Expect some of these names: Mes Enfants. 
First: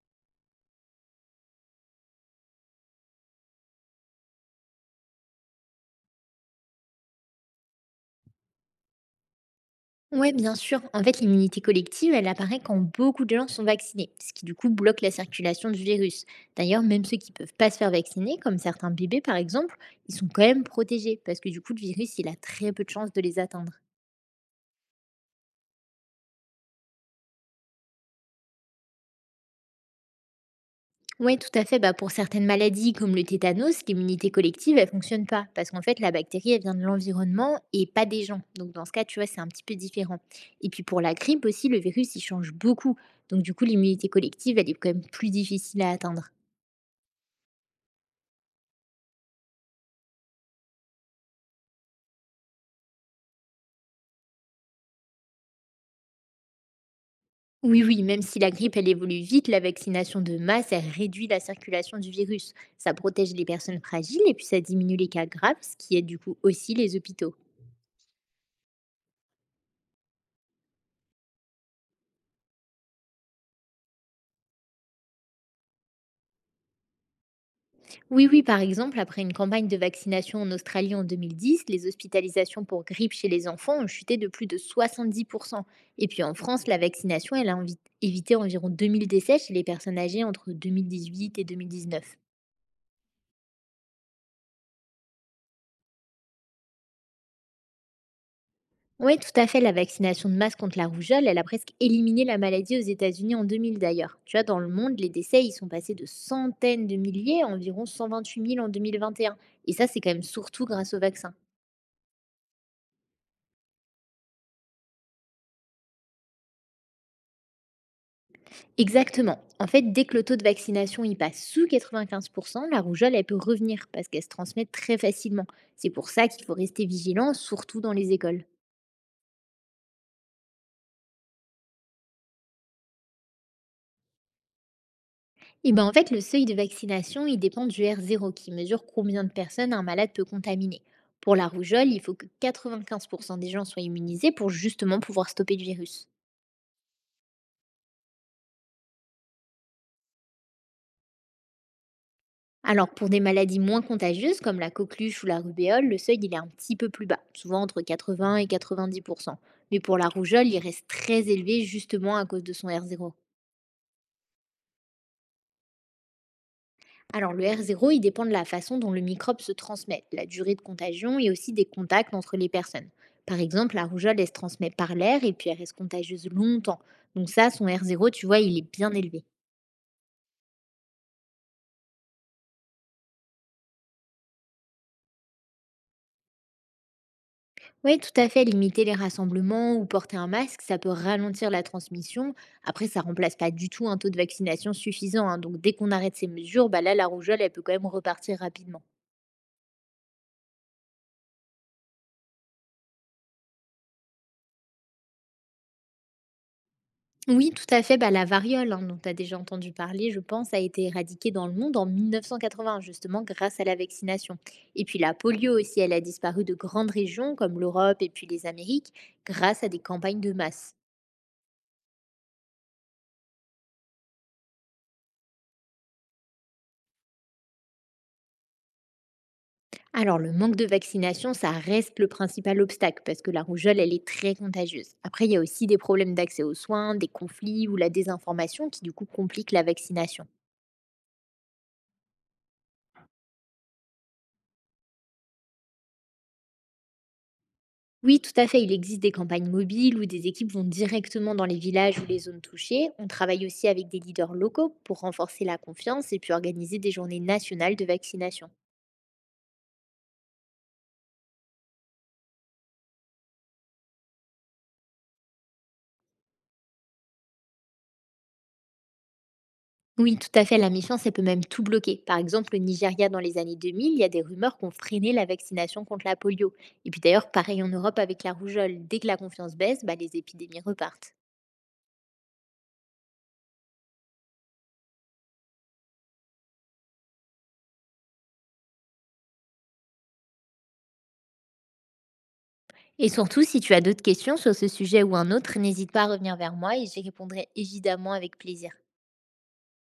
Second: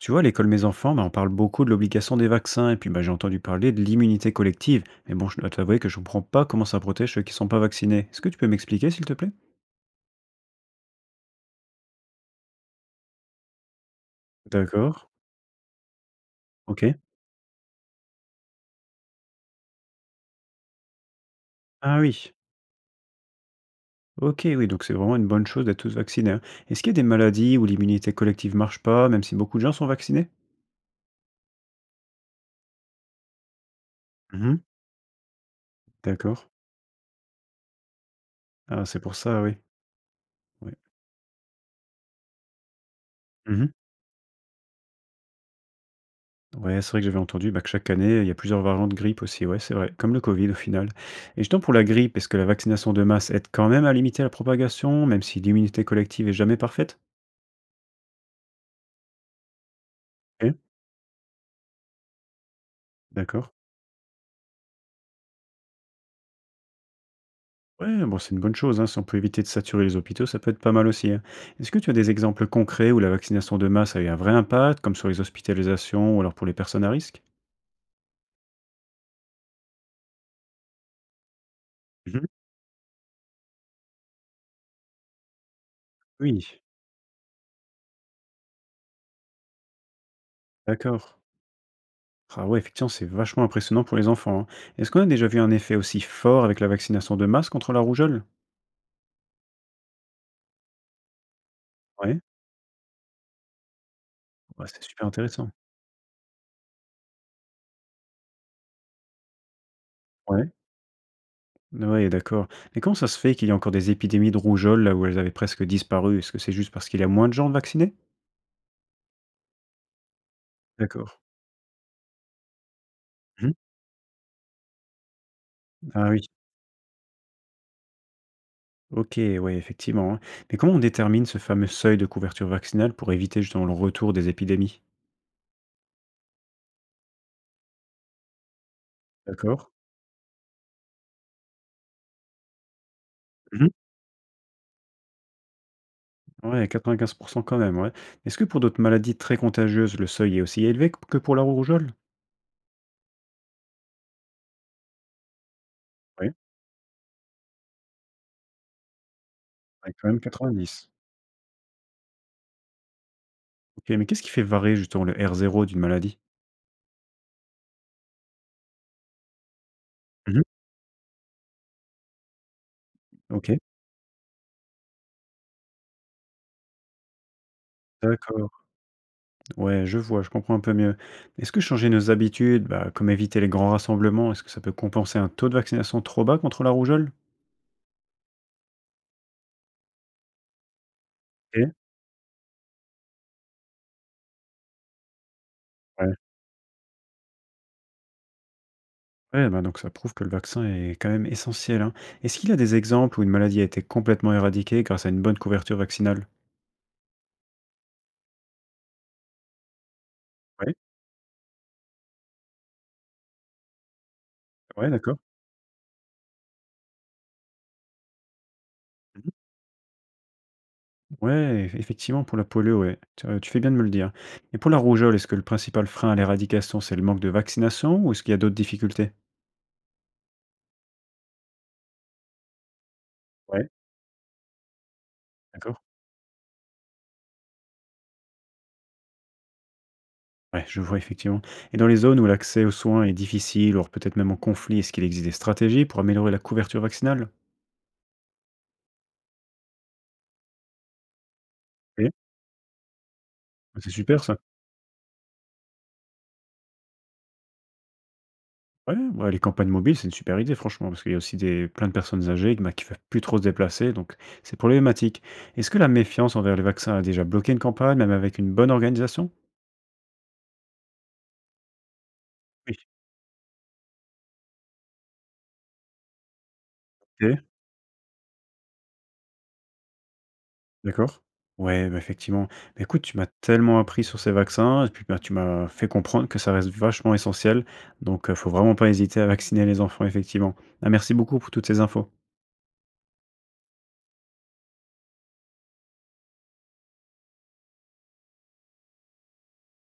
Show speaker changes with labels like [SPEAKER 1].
[SPEAKER 1] Tu vois, à l'école Mes Enfants, bah, on parle beaucoup de l'obligation des vaccins, et puis bah, j'ai entendu parler de l'immunité collective. Mais bon, je dois t'avouer que je comprends pas comment ça protège ceux qui sont pas vaccinés. Est-ce que tu peux m'expliquer, s'il te plaît?
[SPEAKER 2] Oui, bien sûr. En fait, l'immunité collective, elle apparaît quand beaucoup de gens sont vaccinés, ce qui du coup
[SPEAKER 1] D'accord.
[SPEAKER 2] bloque la circulation du virus. D'ailleurs,
[SPEAKER 1] Ok.
[SPEAKER 2] même ceux qui ne peuvent pas se faire vacciner, comme certains bébés par exemple, ils sont quand même protégés, parce que du coup, le
[SPEAKER 1] Ah
[SPEAKER 2] virus, il
[SPEAKER 1] oui.
[SPEAKER 2] a très peu de chances de les atteindre.
[SPEAKER 1] Ok, oui, donc c'est vraiment une bonne chose d'être tous vaccinés, hein. Est-ce qu'il y a des maladies où l'immunité collective marche pas, même si beaucoup de gens sont vaccinés?
[SPEAKER 2] Oui, tout à fait. Bah, pour certaines maladies comme le tétanos, l'immunité
[SPEAKER 1] Mhm.
[SPEAKER 2] collective, elle fonctionne pas, parce qu'en fait, la
[SPEAKER 1] D'accord.
[SPEAKER 2] bactérie, elle vient de l'environnement et pas des gens. Donc dans
[SPEAKER 1] Ah,
[SPEAKER 2] ce
[SPEAKER 1] c'est
[SPEAKER 2] cas,
[SPEAKER 1] pour
[SPEAKER 2] tu vois, c'est
[SPEAKER 1] ça,
[SPEAKER 2] un
[SPEAKER 1] oui.
[SPEAKER 2] petit peu différent. Et
[SPEAKER 1] Ouais.
[SPEAKER 2] puis pour la grippe aussi, le virus, il change beaucoup. Donc du coup,
[SPEAKER 1] Mhm.
[SPEAKER 2] l'immunité collective, elle est quand même plus difficile à atteindre.
[SPEAKER 1] Ouais, c'est vrai que j'avais entendu bah, que chaque année, il y a plusieurs variantes de grippe aussi. Ouais, c'est vrai, comme le Covid au final. Et justement pour la grippe, est-ce que la vaccination de masse aide quand même à limiter la propagation, même si l'immunité collective est jamais parfaite?
[SPEAKER 2] Oui, oui, même si la grippe, elle évolue vite, la vaccination de
[SPEAKER 1] Ok,
[SPEAKER 2] masse, elle réduit la circulation du virus. Ça protège les
[SPEAKER 1] d'accord.
[SPEAKER 2] personnes fragiles et puis ça diminue les cas graves, ce qui aide du coup aussi les hôpitaux.
[SPEAKER 1] Ouais, bon, c'est une bonne chose, hein. Si on peut éviter de saturer les hôpitaux, ça peut être pas mal aussi, hein. Est-ce que tu as des exemples concrets où la vaccination de masse a eu un vrai impact, comme sur les hospitalisations ou alors pour les personnes à risque?
[SPEAKER 2] Oui, oui, par exemple, après une campagne de vaccination en Australie en 2010, les
[SPEAKER 1] Mhm.
[SPEAKER 2] hospitalisations pour grippe chez les enfants ont chuté de plus de 70%. Et puis en
[SPEAKER 1] Oui,
[SPEAKER 2] France, la vaccination, évité environ 2000 décès chez les personnes âgées entre
[SPEAKER 1] d'accord.
[SPEAKER 2] 2018 et 2019.
[SPEAKER 1] Ah ouais, effectivement, c'est vachement impressionnant pour les enfants, hein. Est-ce qu'on a déjà vu un effet aussi fort avec la vaccination de masse contre la rougeole?
[SPEAKER 2] Oui, tout à fait. La vaccination de masse contre la rougeole, elle a presque
[SPEAKER 1] Ouais.
[SPEAKER 2] éliminé la maladie aux États-Unis en 2000 d'ailleurs. Tu vois, dans
[SPEAKER 1] Ouais,
[SPEAKER 2] le
[SPEAKER 1] c'est
[SPEAKER 2] monde,
[SPEAKER 1] super
[SPEAKER 2] les décès,
[SPEAKER 1] intéressant.
[SPEAKER 2] ils sont passés de centaines de milliers à environ 128 000 en 2021. Et un. Et ça, c'est quand même
[SPEAKER 1] Ouais.
[SPEAKER 2] surtout grâce au vaccin.
[SPEAKER 1] Ouais, d'accord. Mais comment ça se fait qu'il y a encore des épidémies de rougeole là où elles avaient presque disparu? Est-ce que c'est juste parce qu'il y a moins de gens vaccinés?
[SPEAKER 2] Exactement. En fait, dès que le taux de vaccination
[SPEAKER 1] D'accord.
[SPEAKER 2] y passe sous 95%, la rougeole, elle peut
[SPEAKER 1] Mmh.
[SPEAKER 2] revenir parce qu'elle se transmet très facilement. C'est pour
[SPEAKER 1] Ah oui.
[SPEAKER 2] ça qu'il faut rester vigilant, surtout dans les écoles.
[SPEAKER 1] OK, ouais, effectivement, hein. Mais comment on détermine ce fameux seuil de couverture vaccinale pour éviter justement le retour des épidémies?
[SPEAKER 2] Eh ben, en fait, le seuil de vaccination, il dépend du R0 qui mesure combien de
[SPEAKER 1] D'accord.
[SPEAKER 2] personnes un malade peut contaminer. Pour la rougeole, il faut que 95% des gens
[SPEAKER 1] Mmh.
[SPEAKER 2] soient immunisés pour justement pouvoir stopper le virus.
[SPEAKER 1] Ouais, 95% quand même, ouais. Est-ce que pour d'autres maladies très contagieuses, le seuil est aussi élevé que pour la rougeole?
[SPEAKER 2] Alors pour des maladies moins contagieuses comme la coqueluche ou la rubéole, le seuil
[SPEAKER 1] Oui,
[SPEAKER 2] il est un petit peu plus bas, souvent entre 80 et 90%. Mais
[SPEAKER 1] ouais,
[SPEAKER 2] pour la
[SPEAKER 1] quand même
[SPEAKER 2] rougeole, il reste
[SPEAKER 1] 90%.
[SPEAKER 2] très élevé justement à cause de son R0.
[SPEAKER 1] OK, mais qu'est-ce qui fait varier justement le R0 d'une maladie?
[SPEAKER 2] Alors le R0, il dépend de la façon dont le microbe se transmet, de la
[SPEAKER 1] Mmh.
[SPEAKER 2] durée de contagion et aussi des contacts entre les personnes. Par
[SPEAKER 1] OK,
[SPEAKER 2] exemple, la rougeole, elle se transmet par l'air et puis elle reste contagieuse longtemps. Donc ça, son R0, tu vois,
[SPEAKER 1] d'accord.
[SPEAKER 2] il est bien élevé.
[SPEAKER 1] Ouais, je vois, je comprends un peu mieux. Est-ce que changer nos habitudes, bah, comme éviter les grands rassemblements, est-ce que ça peut compenser un taux de vaccination trop bas contre la rougeole?
[SPEAKER 2] Oui, tout à fait, limiter les rassemblements ou porter un masque, ça peut ralentir la
[SPEAKER 1] Ok.
[SPEAKER 2] transmission. Après, ça remplace pas du tout un taux de vaccination suffisant, hein. Donc dès qu'on arrête
[SPEAKER 1] Ouais.
[SPEAKER 2] ces mesures, bah là, la rougeole, elle peut quand même repartir rapidement.
[SPEAKER 1] Ouais, bah donc ça prouve que le vaccin est quand même essentiel, hein. Est-ce qu'il y a des exemples où une maladie a été complètement éradiquée grâce à une bonne couverture vaccinale?
[SPEAKER 2] Oui, tout à fait. Bah, la variole, hein, dont tu as déjà entendu parler, je pense, a
[SPEAKER 1] Ouais,
[SPEAKER 2] été éradiquée dans le monde en 1980, justement grâce à la vaccination. Et
[SPEAKER 1] ouais,
[SPEAKER 2] puis la
[SPEAKER 1] d'accord.
[SPEAKER 2] polio aussi, elle a disparu de grandes régions comme l'Europe et puis les Amériques
[SPEAKER 1] Mhm.
[SPEAKER 2] grâce à des campagnes de masse.
[SPEAKER 1] Ouais, effectivement, pour la polio, ouais. Tu, tu fais bien de me le dire. Et pour la rougeole, est-ce que le principal frein à l'éradication, c'est le manque de vaccination ou est-ce qu'il y a d'autres difficultés?
[SPEAKER 2] Alors le manque de vaccination, ça reste le principal obstacle parce que la
[SPEAKER 1] Ouais,
[SPEAKER 2] rougeole, elle est très contagieuse. Après, il y a aussi des
[SPEAKER 1] d'accord.
[SPEAKER 2] problèmes d'accès aux soins, des conflits ou la désinformation qui du coup compliquent la vaccination.
[SPEAKER 1] Ouais, je vois effectivement. Et dans les zones où l'accès aux soins est difficile, ou peut-être même en conflit, est-ce qu'il existe des stratégies pour améliorer la couverture vaccinale?
[SPEAKER 2] Oui, tout à fait. Il existe des campagnes mobiles où des équipes vont directement dans les villages ou
[SPEAKER 1] Ok,
[SPEAKER 2] les zones touchées. On travaille aussi
[SPEAKER 1] bah,
[SPEAKER 2] avec
[SPEAKER 1] c'est
[SPEAKER 2] des
[SPEAKER 1] super
[SPEAKER 2] leaders
[SPEAKER 1] ça.
[SPEAKER 2] locaux pour renforcer la confiance et puis organiser des journées nationales de vaccination.
[SPEAKER 1] Ouais, ouais, les campagnes mobiles, c'est une super idée, franchement, parce qu'il y a aussi des, plein de personnes âgées bah, qui ne peuvent plus trop se déplacer, donc c'est problématique. Est-ce que la méfiance envers les vaccins a déjà bloqué une campagne, même avec une bonne organisation?
[SPEAKER 2] Oui, tout à fait. La méfiance, elle peut même tout bloquer. Par exemple, au Nigeria, dans les années 2000, il y a des rumeurs qu'on freinait la vaccination contre la polio. Et puis d'ailleurs,
[SPEAKER 1] Oui.
[SPEAKER 2] pareil en Europe avec la rougeole. Dès que la confiance baisse, bah, les épidémies repartent.
[SPEAKER 1] D'accord. Ouais, bah, effectivement. Bah, écoute, tu m'as tellement appris sur ces vaccins et puis, bah, tu m'as fait comprendre que ça reste vachement essentiel. Donc, faut vraiment pas hésiter à vacciner les enfants, effectivement. Ah, merci beaucoup pour toutes ces infos.
[SPEAKER 2] Et surtout, si tu as d'autres questions sur ce sujet ou un autre, n'hésite pas à revenir vers moi et j'y répondrai évidemment avec plaisir.